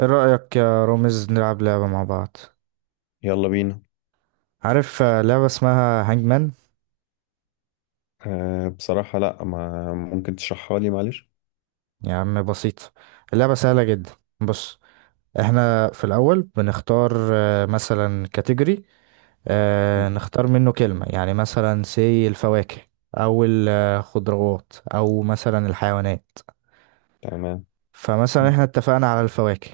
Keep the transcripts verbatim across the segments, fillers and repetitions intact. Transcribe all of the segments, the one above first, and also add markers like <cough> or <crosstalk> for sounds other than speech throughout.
ايه رأيك يا رامز نلعب لعبة مع بعض؟ يلا بينا. عارف. آه، لعبة اسمها هانجمان. أه بصراحة، لا، ما ممكن تشرحها لي، معلش. يا عم بسيطة، اللعبة سهلة جدا. بص، احنا في الأول بنختار آه، مثلا كاتيجوري، مم. نختار منه كلمة، يعني مثلا سي الفواكه أو الخضروات أو مثلا الحيوانات. تمام. فمثلا مم. احنا اتفقنا على الفواكه،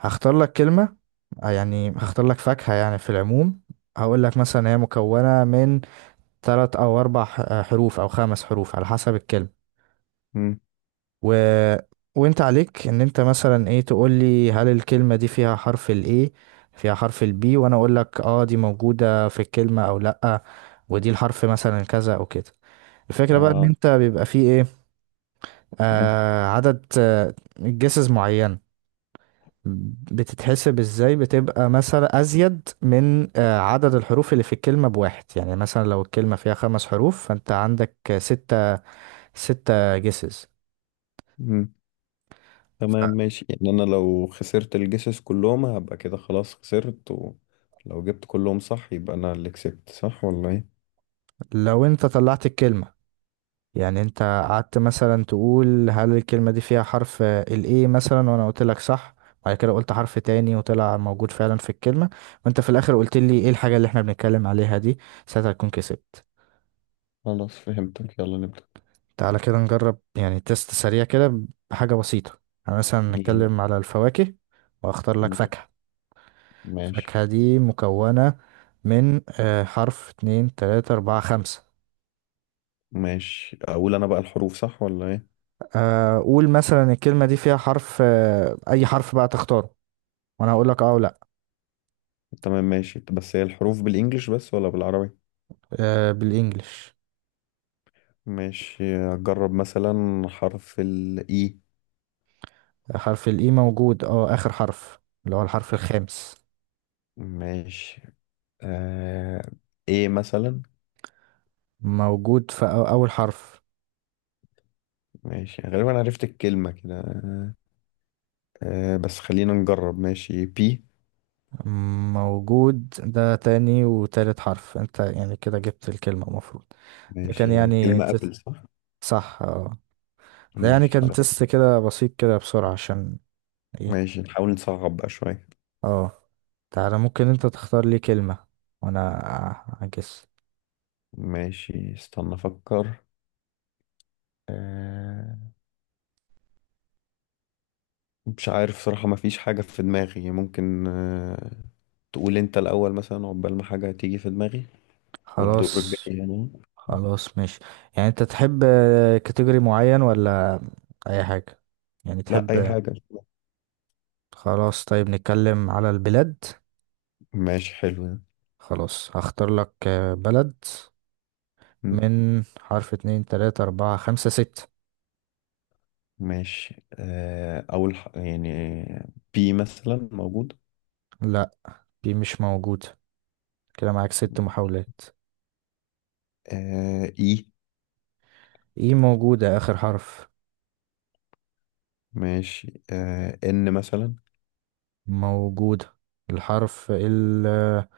هختار لك كلمة. آه، يعني هختار لك فاكهة يعني في العموم، هقول لك مثلا هي مكونة من تلات او اربع ح- آه، حروف او خمس حروف على حسب الكلمة. مم. و... وانت عليك ان انت مثلا ايه تقول لي هل الكلمة دي فيها حرف الاي، فيها حرف البي، وانا اقول لك اه دي موجودة في الكلمة او لأ، ودي الحرف مثلا كذا او كده. الفكرة بقى ان اه. انت بيبقى فيه ايه، مم. آه عدد آه جسز معين، بتتحسب ازاي؟ بتبقى مثلا ازيد من آه، عدد الحروف اللي في الكلمة بواحد، يعني مثلا لو الكلمة فيها خمس حروف فانت عندك ستة، ستة جيسز. مم. تمام ماشي، يعني أنا لو خسرت الجسس كلهم هبقى كده خلاص خسرت، ولو جبت كلهم صح يبقى أنا اللي كسبت، صح ولا إيه؟ لو انت طلعت الكلمة، يعني انت قعدت مثلا تقول هل الكلمة دي فيها حرف ال A مثلا، وانا قلت لك صح، بعد كده قلت حرف تاني وطلع موجود فعلا في الكلمة، وانت في الاخر قلت لي ايه الحاجة اللي احنا بنتكلم عليها دي، ساعتها تكون كسبت. خلاص فهمتك، يلا نبدأ. تعالى كده نجرب، يعني تيست سريع كده بحاجة بسيطة. يعني مثلا يعني نتكلم على الفواكه، واختار لك ماشي فاكهة. ماشي الفاكهة دي مكونة من آه، حرف اتنين تلاتة أربعة خمسة. ماشي. أقول أنا بقى الحروف صح ولا إيه؟ آه، قول مثلا الكلمة دي فيها حرف، آه، أي حرف بقى تختاره، وأنا هقول لك أه ولا لأ. تمام ماشي، بس هي الحروف بالإنجليش بس ولا بالعربي؟ آه، بالإنجلش. ماشي، أجرب مثلا حرف الإي. حرف الإي موجود، أه، آخر حرف، اللي هو الحرف الخامس. ماشي. آه ايه مثلا. موجود في أو- أول حرف. ماشي، غالبا عرفت الكلمة كده. آه. آه، بس خلينا نجرب. ماشي، بي. موجود، ده تاني وتالت حرف، أنت يعني كده جبت الكلمة المفروض. ده ماشي، كان يعني يعني الكلمة تست، ابل صح. صح، أه. ده يعني ماشي كان خلاص. تست كده بسيط كده بسرعة عشان إيه. ماشي، نحاول نصعب بقى شوية. أه، تعالى، ممكن أنت تختار لي كلمة وأنا أجس. ماشي، استنى افكر. آه. مش عارف صراحة، ما فيش حاجة في دماغي. ممكن. آه تقول انت الاول مثلا، عقبال ما حاجة تيجي في دماغي، والدور الجاي خلاص. يعني. خلاص ماشي، يعني انت تحب كاتيجوري معين ولا اي حاجة، يعني لا، اي تحب؟ حاجة. خلاص طيب نتكلم على البلاد. ماشي حلو. خلاص هختار لك آه، بلد ده. من حرف اتنين تلاتة اربعة خمسة ستة. ماشي. آه، أول ح... يعني بي مثلا موجود. لا، دي مش موجودة، كده معاك ست محاولات. آه، إي. ايه موجودة، اخر حرف. ماشي. آه، إن مثلا. موجودة، الحرف ال- آه،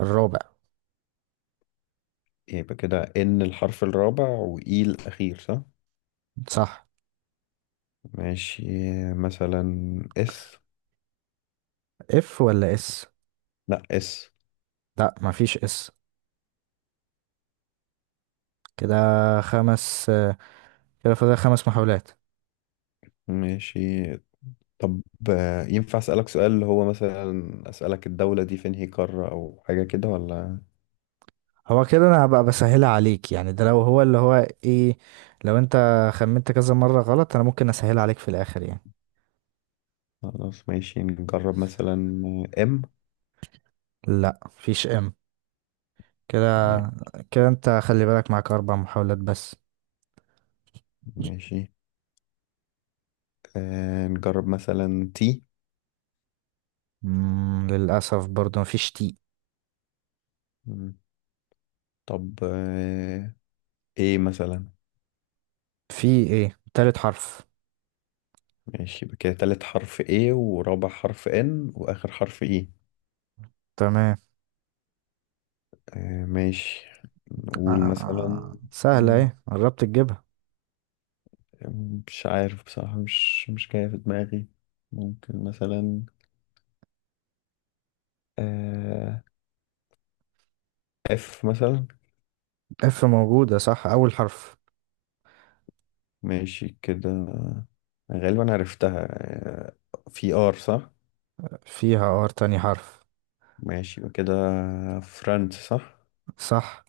الرابع. يبقى كده إن الحرف الرابع وإي الأخير، صح؟ صح. ماشي. آه، مثلا إس. اف ولا اس؟ لأ، إس. لا، مفيش اس. كده خمس، آه، كده فاضل خمس محاولات. ماشي. طب. آه، ينفع أسألك سؤال، اللي هو مثلا أسألك الدولة دي فين، هي قارة أو حاجة كده ولا؟ هو كده انا هبقى بسهلها عليك، يعني ده لو هو اللي هو ايه، لو انت خمنت كذا مرة غلط انا ممكن اسهلها عليك في الاخر يعني. خلاص ماشي، نجرب مثلا إم. لا مفيش ام، كده، كده انت خلي بالك معاك اربع محاولات بس. ماشي. آه، نجرب مثلا تي. مم للاسف برضو مفيش تي. طب. آه، ايه مثلا. في ايه؟ تالت حرف. ماشي، يبقى كده تالت حرف ايه، ورابع حرف ان، واخر حرف ايه. تمام. آه، ماشي. نقول مثلا. آه، سهلة، مم، ايه قربت تجيبها. مش عارف بصراحة، مش مش جاية في دماغي. ممكن مثلا. آه اف مثلا. اف موجودة، صح، اول حرف. ماشي كده، غالبا عرفتها. آه، في ار صح. فيها ار، تاني حرف. ماشي، يبقى كده فرانس صح. صح.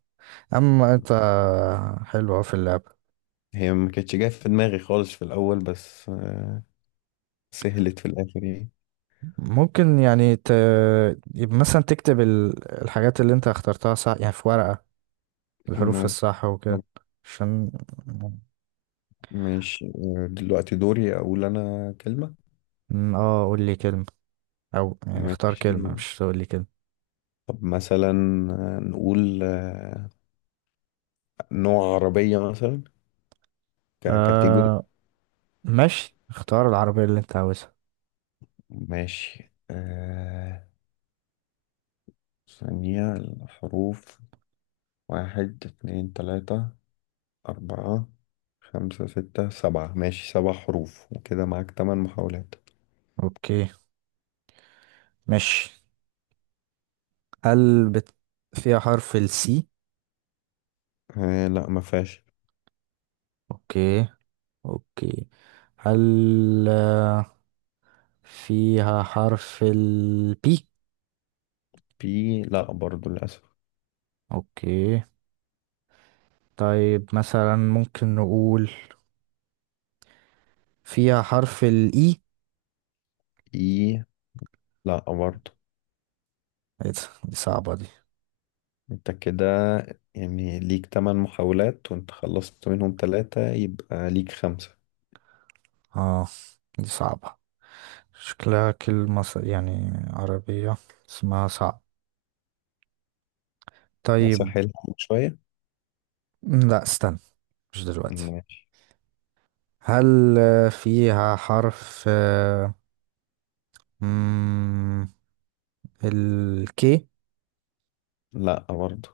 اما انت، حلو، أهو في اللعبة. هي ما كانتش جاية في دماغي خالص في الاول، بس آه سهلت في الاخر يعني. ممكن يعني ت... يبقى مثلا تكتب ال... الحاجات اللي انت اخترتها صح يعني في ورقة، الحروف ممكن. الصح وكده. طب. عشان، ماشي. آه، دلوقتي دوري أقول أنا كلمة. م، اه قول لي كلمة، او يعني اختار ماشي، كلمة، مش تقول لي كلمة. طب مثلا. آه، نقول. آه، نوع عربية مثلا، ككاتيجوري. آه ماشي، اختار العربية اللي انت عاوزها. ماشي. آه، ثانية الحروف، واحد اتنين تلاتة أربعة خمسة ستة سبعة. ماشي، سبع حروف، وكده معاك تمن محاولات. اوكي ماشي. هل بت... فيها حرف السي؟ آه لا، ما فيهاش. اوكي. اوكي، هل آه، فيها حرف البي؟ بي لا، برضو للأسف. اوكي. طيب مثلا ممكن نقول فيها حرف الإي. إي لا، برضو. إيه ده؟ دي صعبة دي. انت كده، يعني ليك تمن محاولات، وانت خلصت منهم تلاتة، يبقى ليك خمسة. اه، دي صعبة، شكلها كلمة ص- يعني عربية اسمها صعب. طيب. اسهلها لك شوية. م، لا استنى، مش دلوقتي. ماشي. هل آه، فيها حرف آه، مم، الكي؟ لا، برضه.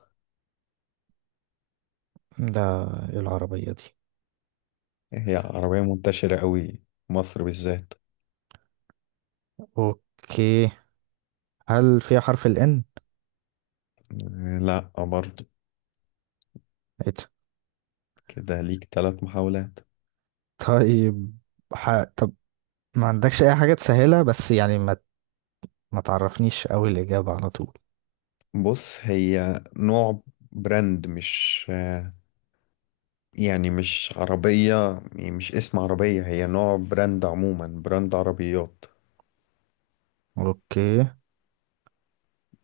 ده إيه العربية دي؟ هي عربية منتشرة قوي، مصر بالذات. اوكي، هل فيها حرف الان؟ لا، برضه. ايه ده؟ كده ليك تلات محاولات. طيب. ح... طب ما عندكش اي حاجة تسهلها؟ بس يعني ما ما تعرفنيش قوي الإجابة على طول. بص، هي نوع براند، مش يعني مش عربية، يعني مش اسم عربية، هي نوع براند، عموما براند عربيات، اوكي.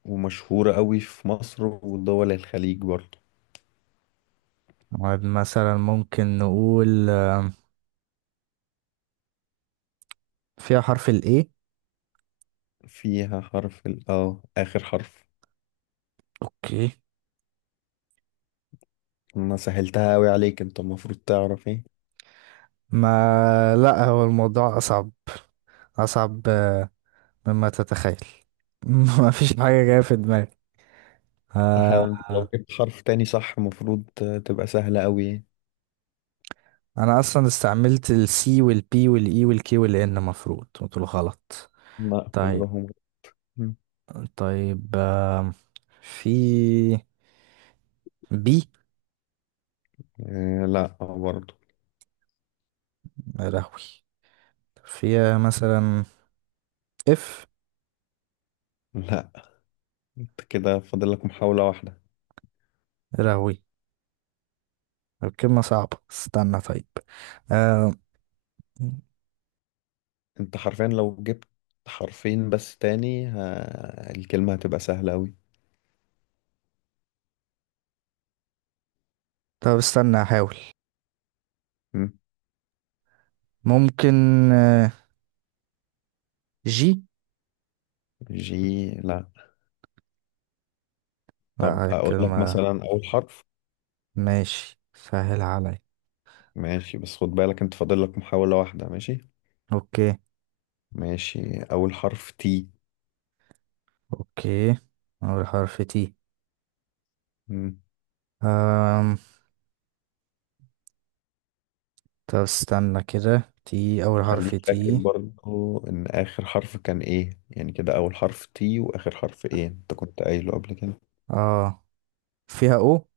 ومشهورة قوي في مصر ودول الخليج برضه. طيب، مثلا ممكن نقول آه، فيها حرف الاي. فيها حرف ال، اه آخر حرف. اوكي. أنا سهلتها أوي عليك، أنت المفروض تعرف إيه. ما، لا هو الموضوع اصعب، اصعب، آه، مما تتخيل. <laughs> ما فيش حاجه جايه في دماغي. آه، تحاول أنت، لو آه. جبت حرف تاني صح، المفروض تبقى سهلة أوي. انا اصلا استعملت السي والبي والاي والكي والان، مفروض قلت له غلط. لا، طيب. كلهم. طيب آم، في بي. آه، لا برضو. رهوي. فيها مثلا اف. لا، أنت كده فاضل لك محاولة واحدة. رهوي. الكلمة صعبة، استنى طيب. آه، أنت حرفيا لو جبت حرفين بس تاني، ها الكلمة هتبقى سهلة أوي. طب استنى احاول. مم. ممكن آه، جي. جي لا. طب لا أقول لك كلمة، مثلا أول حرف. ماشي سهل عليا. ماشي، بس خد بالك أنت فاضل لك محاولة واحدة، ماشي. اوكي. ماشي، أول حرف تي. اوكي، اول حرف تي. أم... طب استنى كده، تي، اول حرف وخليك فاكر تي. برضو، ان اخر حرف كان ايه، يعني كده اول حرف تي، واخر حرف ايه، انت كنت قايله قبل كده. اه، فيها او.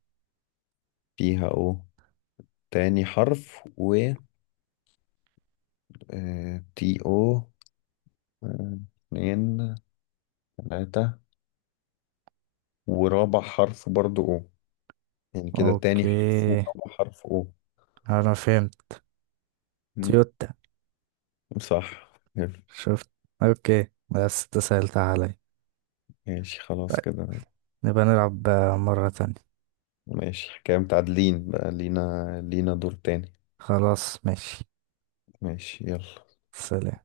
فيها او. تاني حرف و آه، تي او. آه، اتنين تلاتة، ورابع حرف برضو او. يعني كده تاني حرف اوكي، ورابع حرف او. انا فهمت. مم، تويوتا. صح، حلو. شفت؟ اوكي بس انت سهلتها عليا. ماشي خلاص طيب كده. نبقى نلعب آه، مرة تانية. ماشي، كده متعادلين بقى، لينا لينا دور تاني. خلاص ماشي. ماشي، يلا. سلام.